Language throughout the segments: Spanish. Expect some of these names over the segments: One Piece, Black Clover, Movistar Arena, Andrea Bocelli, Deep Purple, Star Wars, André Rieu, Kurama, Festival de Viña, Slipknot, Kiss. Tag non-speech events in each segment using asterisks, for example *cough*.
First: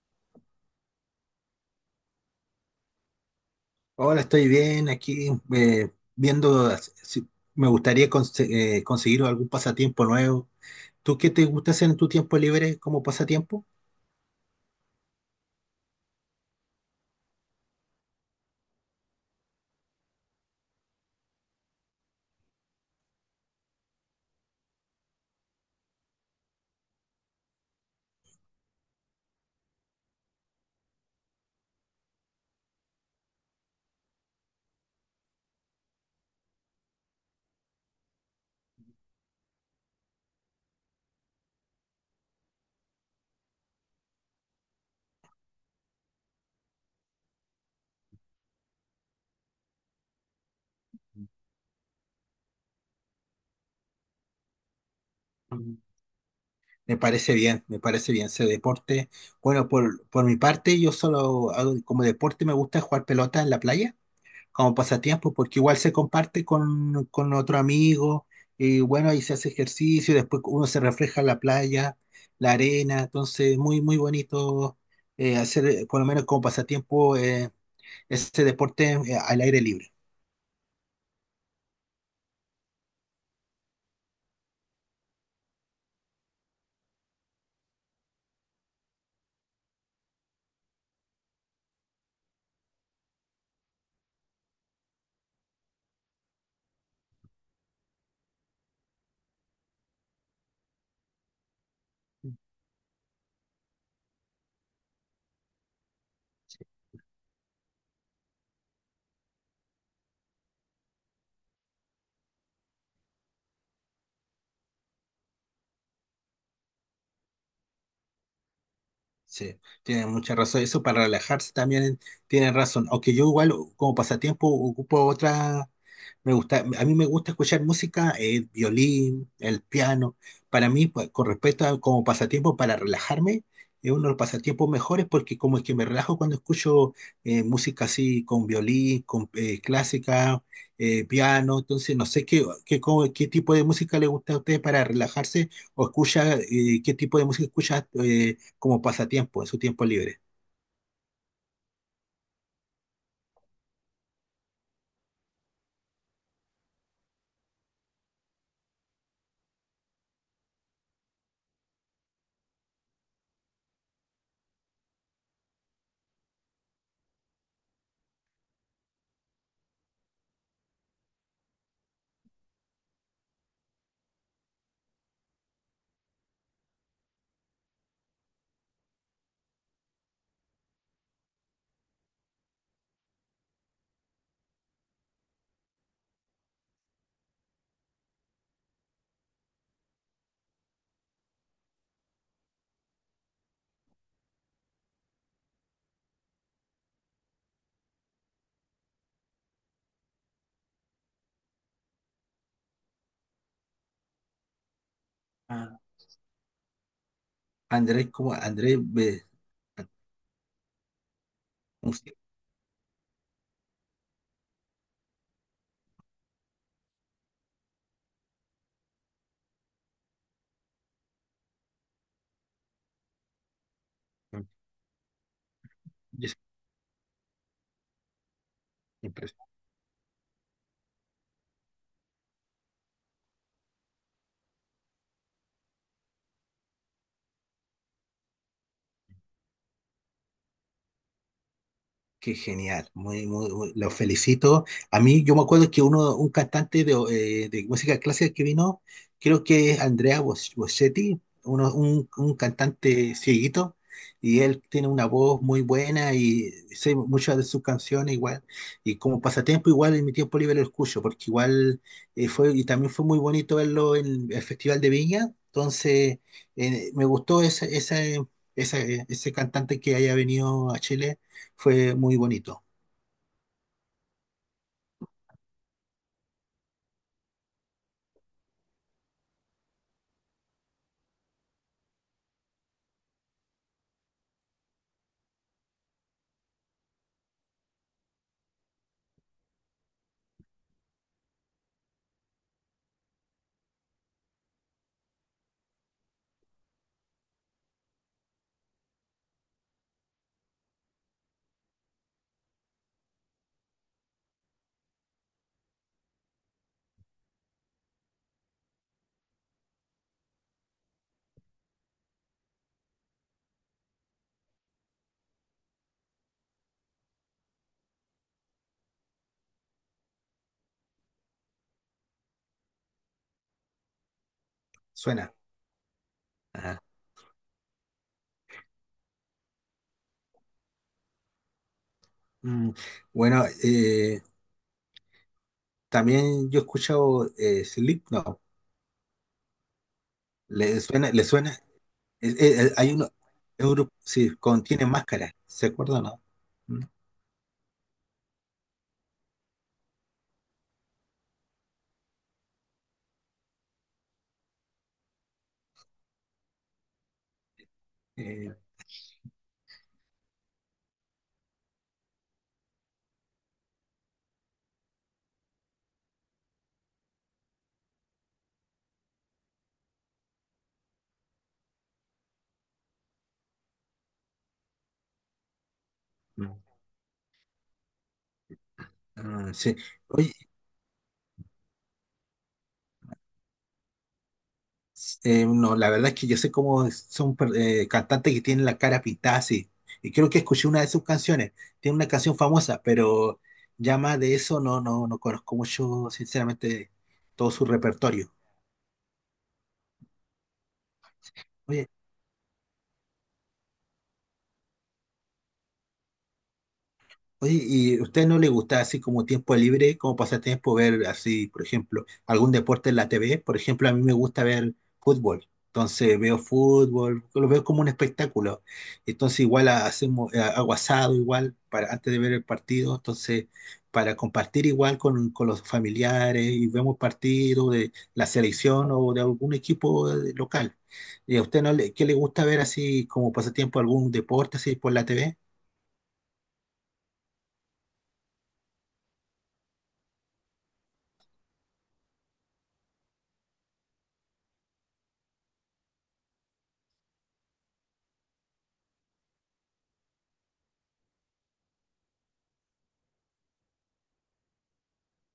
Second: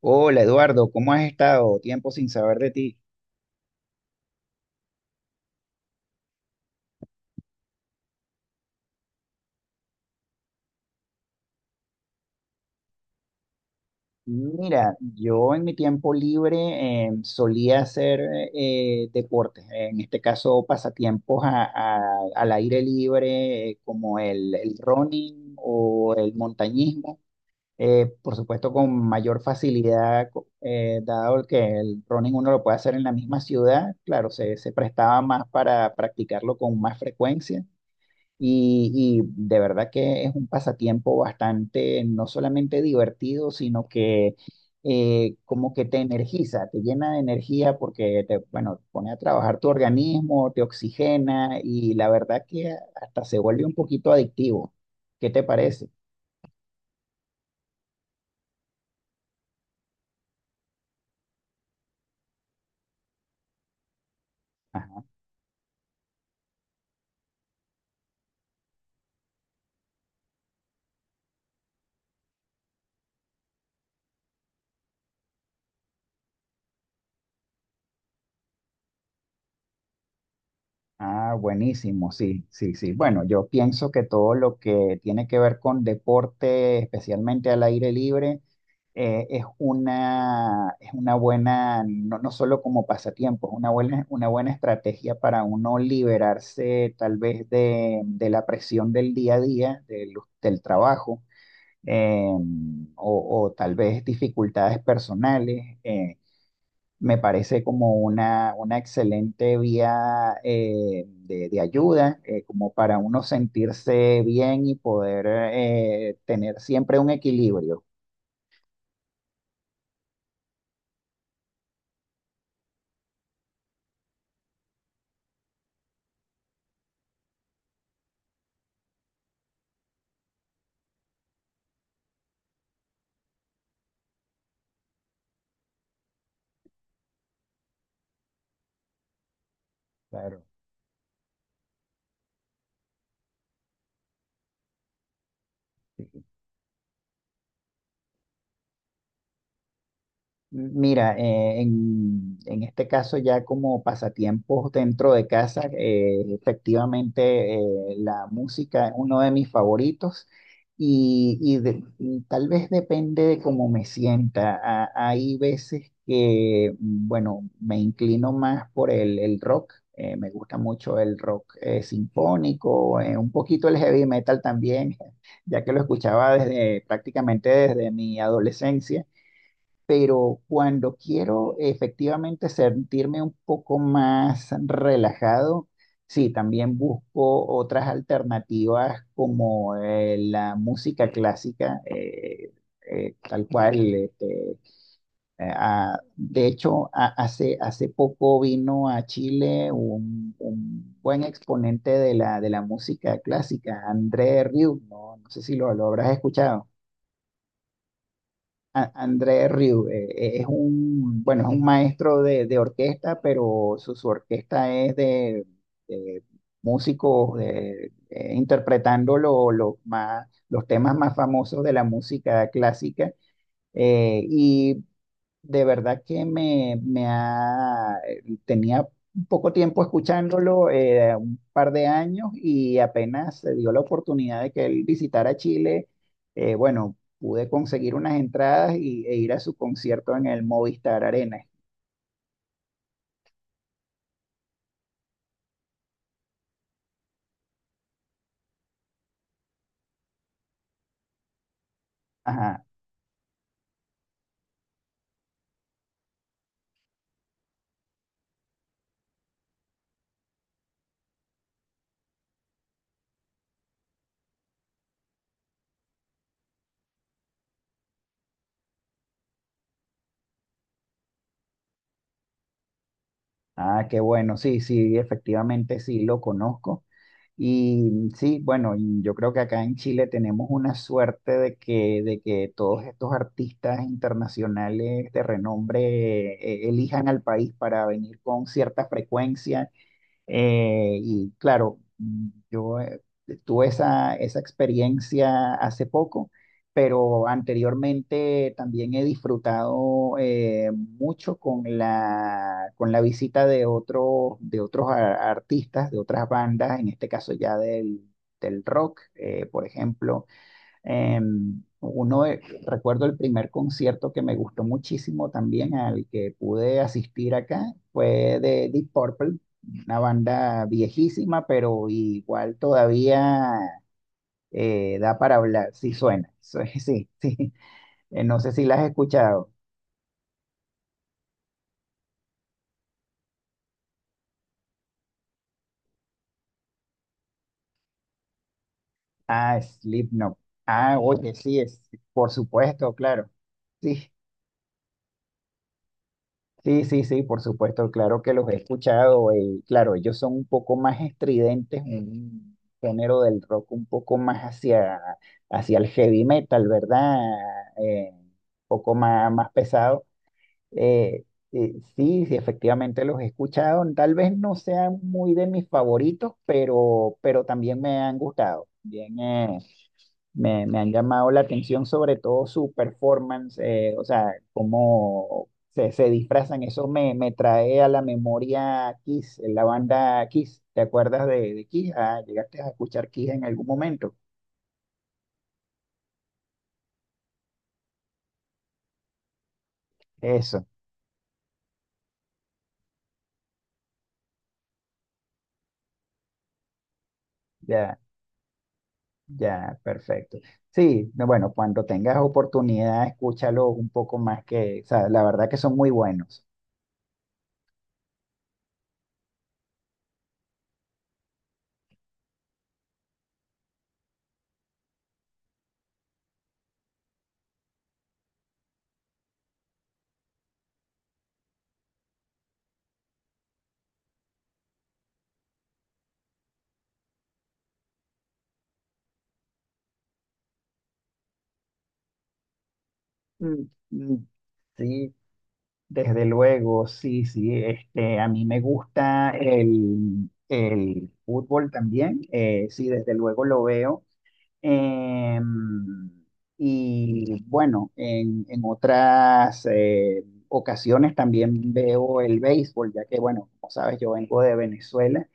Hola Eduardo, ¿cómo has estado? Tiempo sin saber de ti. Ahora estoy bien aquí viendo si me gustaría conseguir algún pasatiempo nuevo. ¿Tú qué te gusta hacer en tu tiempo libre como pasatiempo? Mira, yo en mi tiempo libre solía hacer deportes, en este caso pasatiempos al aire libre, como el running o el montañismo, por supuesto con mayor facilidad, dado el que el running uno lo puede hacer en la misma ciudad, claro, se prestaba más para practicarlo con más frecuencia. Y de verdad que es un pasatiempo bastante, no solamente divertido, sino que como que te energiza, te llena de energía porque te, bueno, pone a trabajar tu organismo, te oxigena y la verdad que hasta se vuelve un poquito adictivo. ¿Qué te Mm. parece? Me parece bien ese deporte. Bueno, por mi parte, yo solo hago como deporte, me gusta jugar pelota en la playa, como Ajá. pasatiempo, porque igual se comparte con otro amigo, y bueno, ahí se hace ejercicio, después uno se refleja en la playa, la arena, entonces muy, muy bonito hacer, por lo menos como pasatiempo, ese deporte al aire libre. Ah, buenísimo, sí, sí, sí. Bueno, yo pienso que todo lo que tiene que ver con deporte, especialmente al aire libre, es una buena, no, no solo como pasatiempo, es una buena estrategia para uno liberarse tal vez de la presión del día a día, del, del trabajo, eh, o tal vez dificultades personales. Me parece como una excelente vía de ayuda, como para uno sentirse bien y poder tener siempre un equilibrio. Sí, tiene mucha razón. Eso para relajarse también tienen razón. Aunque yo igual como pasatiempo ocupo otra. Me gusta, a mí me gusta escuchar música, el violín, el piano. Para mí, pues, con respecto a como pasatiempo para relajarme, es uno de los pasatiempos mejores porque como es que me relajo cuando escucho música así con violín, con clásica, Claro. Piano. Entonces, no sé qué, qué, cómo- qué tipo de música le gusta a usted para relajarse o Sí. escucha, qué tipo de música escucha como pasatiempo en su tiempo libre. Mira, en este caso ya como pasatiempos dentro de casa, efectivamente la música es uno de mis favoritos y tal vez depende de cómo me sienta. Hay veces que, mm, bueno, me inclino más por el rock, me gusta mucho el rock sinfónico, un poquito el heavy metal también, *laughs* ya que lo escuchaba desde prácticamente desde mi adolescencia, pero cuando quiero efectivamente sentirme un poco más relajado, sí, también busco otras alternativas como la música clásica, tal cual. De hecho, hace poco vino a Chile un buen exponente de de la música clásica, André Rieu, no, no sé si Ah, lo habrás escuchado. Andrés, como Andrés, André Rieu, es un, bueno, es un música. maestro de orquesta, pero su orquesta es de músicos interpretando los temas más famosos de la música clásica. Y de verdad que me ha, tenía poco tiempo escuchándolo, un par de años, y apenas se dio la oportunidad de que él visitara Chile, bueno, pude conseguir unas entradas e ir a su concierto en el Movistar Arena. Qué genial, los felicito. A mí, yo me acuerdo que uno, un cantante de música clásica que vino, creo que es Andrea Bocelli, un Ajá. cantante cieguito, y él tiene una voz muy buena y sé muchas de sus canciones igual, y como pasatiempo igual en mi tiempo libre lo escucho, porque igual y también fue muy bonito verlo en el Festival de Viña, entonces me gustó ese cantante que haya venido a Chile, fue muy bonito, Ah, qué bueno, sí, sí, efectivamente sí lo conozco. Y sí, bueno, y yo creo que acá en Chile tenemos una suerte de de que todos estos artistas internacionales de renombre elijan al país para venir con cierta frecuencia. Y claro, mm, yo tuve esa experiencia hace poco, pero anteriormente también he disfrutado mucho con con la visita de otros, de otros artistas, de otras bandas, en este caso ya del, del rock, por ejemplo. Eh, uno de- Recuerdo el primer concierto que me gustó muchísimo también, al que pude asistir acá, fue de Deep Purple, una banda viejísima, pero igual todavía da suena. para hablar, sí suena, sí, *laughs* Ajá. sí, sí. No sé si la has escuchado. Mm, Bueno, también yo he escuchado Slipknot. Ah, Slipknot. ¿Le Ah, suena? ¿Le oye, suena? sí, es, por Hay supuesto, uno, claro. es un grupo, Sí, sí, contiene máscaras, ¿se acuerdan, no? Mm, sí, sí, sí, por supuesto, claro que los he escuchado. Claro, ellos son un poco más estridentes, un género del rock un poco más hacia, hacia el heavy metal, ¿verdad? Un eh, poco más, más pesado. Eh, sí, sí, efectivamente los he escuchado. Tal vez no sean muy de mis favoritos, pero también me han gustado. Bien, me han llamado la atención sobre todo su performance, o sea, cómo se mm, disfrazan. Eso me trae a la memoria Kiss, ah, la sí. banda Oye, Kiss. ¿Te acuerdas de Kiss? Ah, llegaste a escuchar Kiss en algún momento. No, la verdad es que yo sé cómo son cantantes que tienen la cara pintada así. Y creo que Eso, escuché una de sus canciones. Tiene una canción famosa, pero ya más de eso no conozco mucho, sinceramente, todo su ya, repertorio. ya, perfecto. Sí, no, bueno, cuando Oye, tengas oportunidad, escúchalo un poco más que, o sea, la verdad que son muy buenos. oye, ¿y a usted no le gusta así como tiempo libre, como pasatiempo, ver así, por ejemplo, algún deporte en la TV? Por ejemplo, a mí me gusta ver fútbol. Entonces veo fútbol, lo veo como un espectáculo. Entonces igual hacemos hago asado igual para antes de ver el partido, entonces para compartir igual con los familiares y vemos partidos de la selección o de algún equipo local. ¿Y a usted no le, qué le gusta ver así como Mm, pasatiempo algún mm, deporte así por la sí, TV? desde luego, sí, sí. Este, a mí me gusta el fútbol también. Sí, desde luego lo veo. em, y bueno, en otras ocasiones también veo el béisbol, ya que, bueno, como sabes, yo vengo de Venezuela.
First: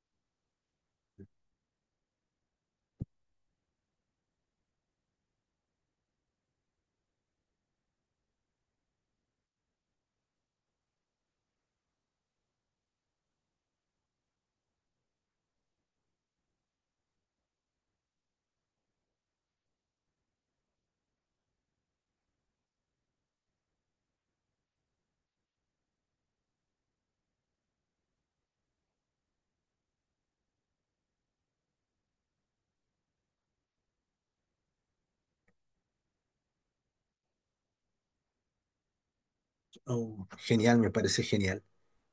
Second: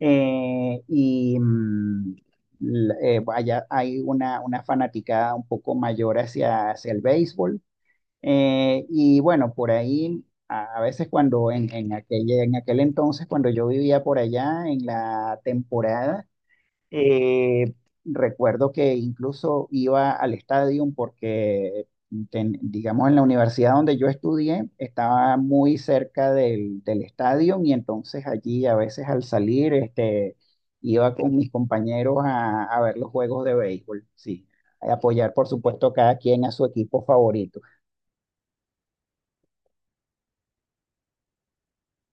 eh, y mm, Allá hay una fanaticada un poco mayor hacia, hacia el béisbol. Y bueno, por ahí, a veces cuando en aquel entonces, cuando yo vivía por allá en la temporada, eh, recuerdo que incluso iba al estadio porque, digamos, en la universidad donde yo estudié, estaba muy cerca del, del estadio y entonces allí a veces al salir, este, iba con mis compañeros a ver los juegos de béisbol, sí, a apoyar, por supuesto, cada quien a su equipo favorito, Oh, genial, me parece genial.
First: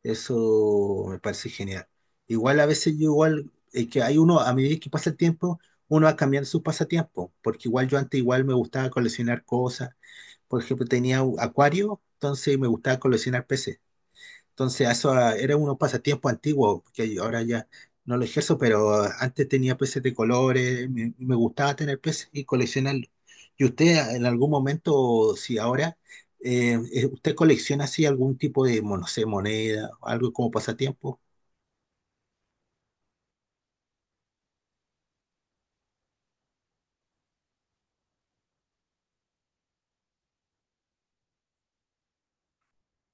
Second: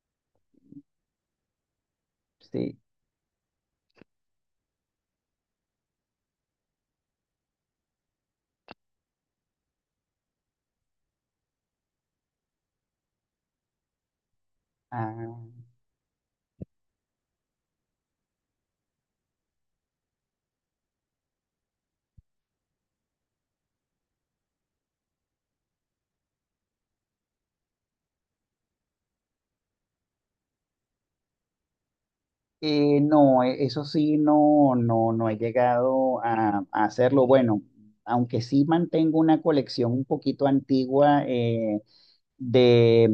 Eso me parece genial. Igual a sí. veces yo igual, que hay uno, a medida que pasa el tiempo, uno va cambiando sus pasatiempos, porque igual yo antes igual me gustaba coleccionar cosas. Por ejemplo, tenía un acuario, entonces me gustaba coleccionar peces. Entonces, eso ah, Ah, era unos pasatiempos antiguos, que ahora ya no lo ejerzo, pero ah, antes tenía peces de colores, me gustaba tener peces y coleccionarlos. ¿Y usted ah, en algún momento, si ahora, usted colecciona así algún tipo de, no sé, moneda, algo como pasatiempo? No, eso sí, no, no, no he llegado a hacerlo. Bueno, aunque sí mantengo una colección un poquito antigua, de,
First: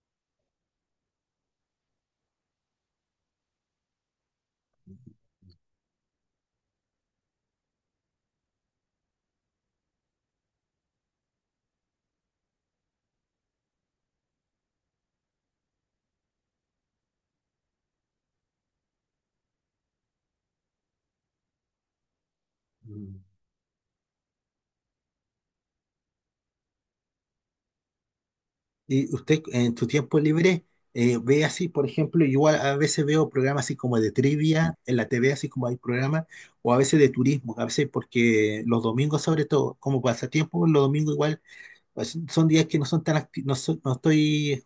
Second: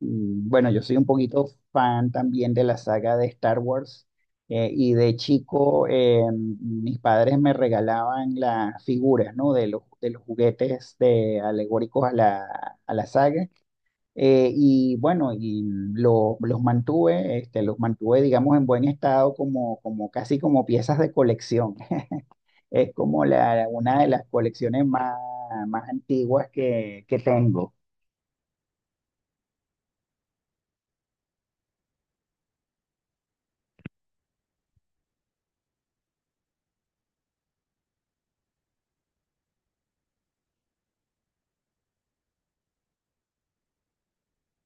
bueno, yo soy un poquito fan también de la saga de Star Wars, y de chico, mis padres me regalaban las figuras, ¿no? De los juguetes de, alegóricos a a la saga. Y bueno, y los mantuve, este, los mantuve, digamos, en buen estado como, como casi como piezas de colección. *laughs* Es Mm. como una de las colecciones más, más antiguas que tengo. Y usted en tu tiempo libre ve así, por ejemplo, igual a veces veo programas así como de trivia en la TV, así como hay programas, o a veces de turismo, a veces porque los domingos sobre todo, como pasatiempo, los domingos igual, pues, son días que no son tan activos, no, no estoy,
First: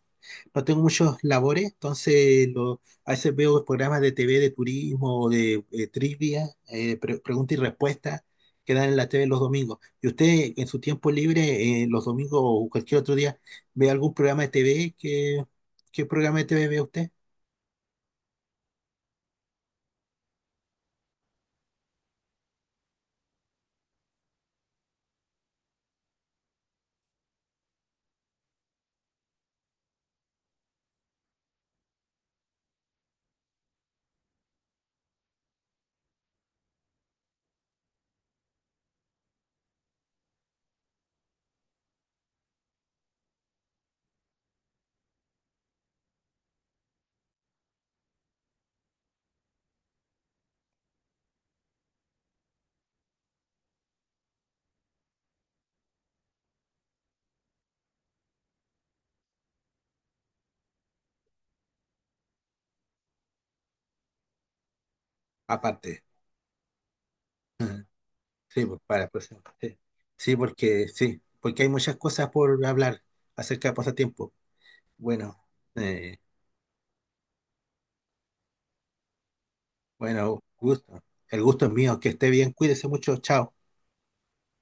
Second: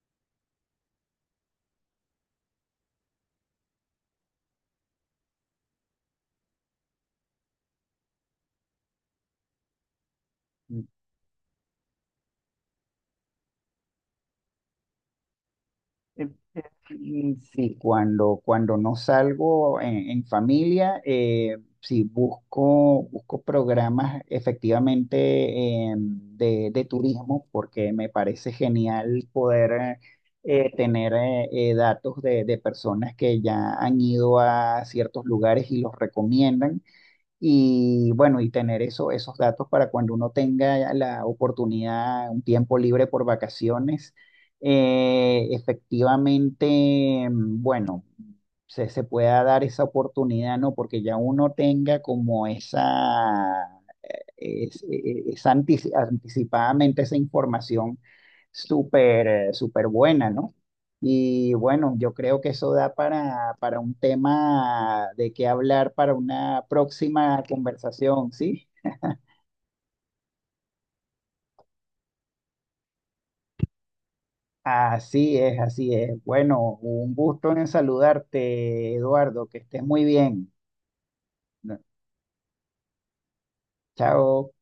no tengo muchos labores, entonces a veces veo programas de TV de turismo o de trivia, pregunta y respuesta que dan en la TV los domingos. ¿Y usted en su tiempo libre, los domingos o cualquier otro día, ve algún programa de TV? Qué Eh, programa de eh, TV ve usted? Sí, cuando, cuando no salgo en familia, sí busco, busco programas efectivamente de turismo porque me parece genial poder tener datos de personas que ya han ido a ciertos lugares y los recomiendan. Y bueno, y tener eso, esos datos para cuando uno tenga la oportunidad, un tiempo libre por vacaciones, efectivamente, mm, bueno, se pueda dar esa oportunidad, ¿no? Porque ya uno tenga como esa es anticipadamente esa información súper, súper buena, ¿no? Y bueno, yo creo que eso da para un tema de qué hablar Aparte. para una próxima Ujú. *laughs* conversación, Sí, ¿sí? pues, para pues, sí. Sí, porque hay muchas cosas por hablar acerca de pasatiempo. Así Bueno, es, así eh, es. Bueno, un gusto en saludarte, Eduardo, que estés muy bueno, bien. gusto. El gusto es mío, que esté bien, cuídese mucho, chao. Chao.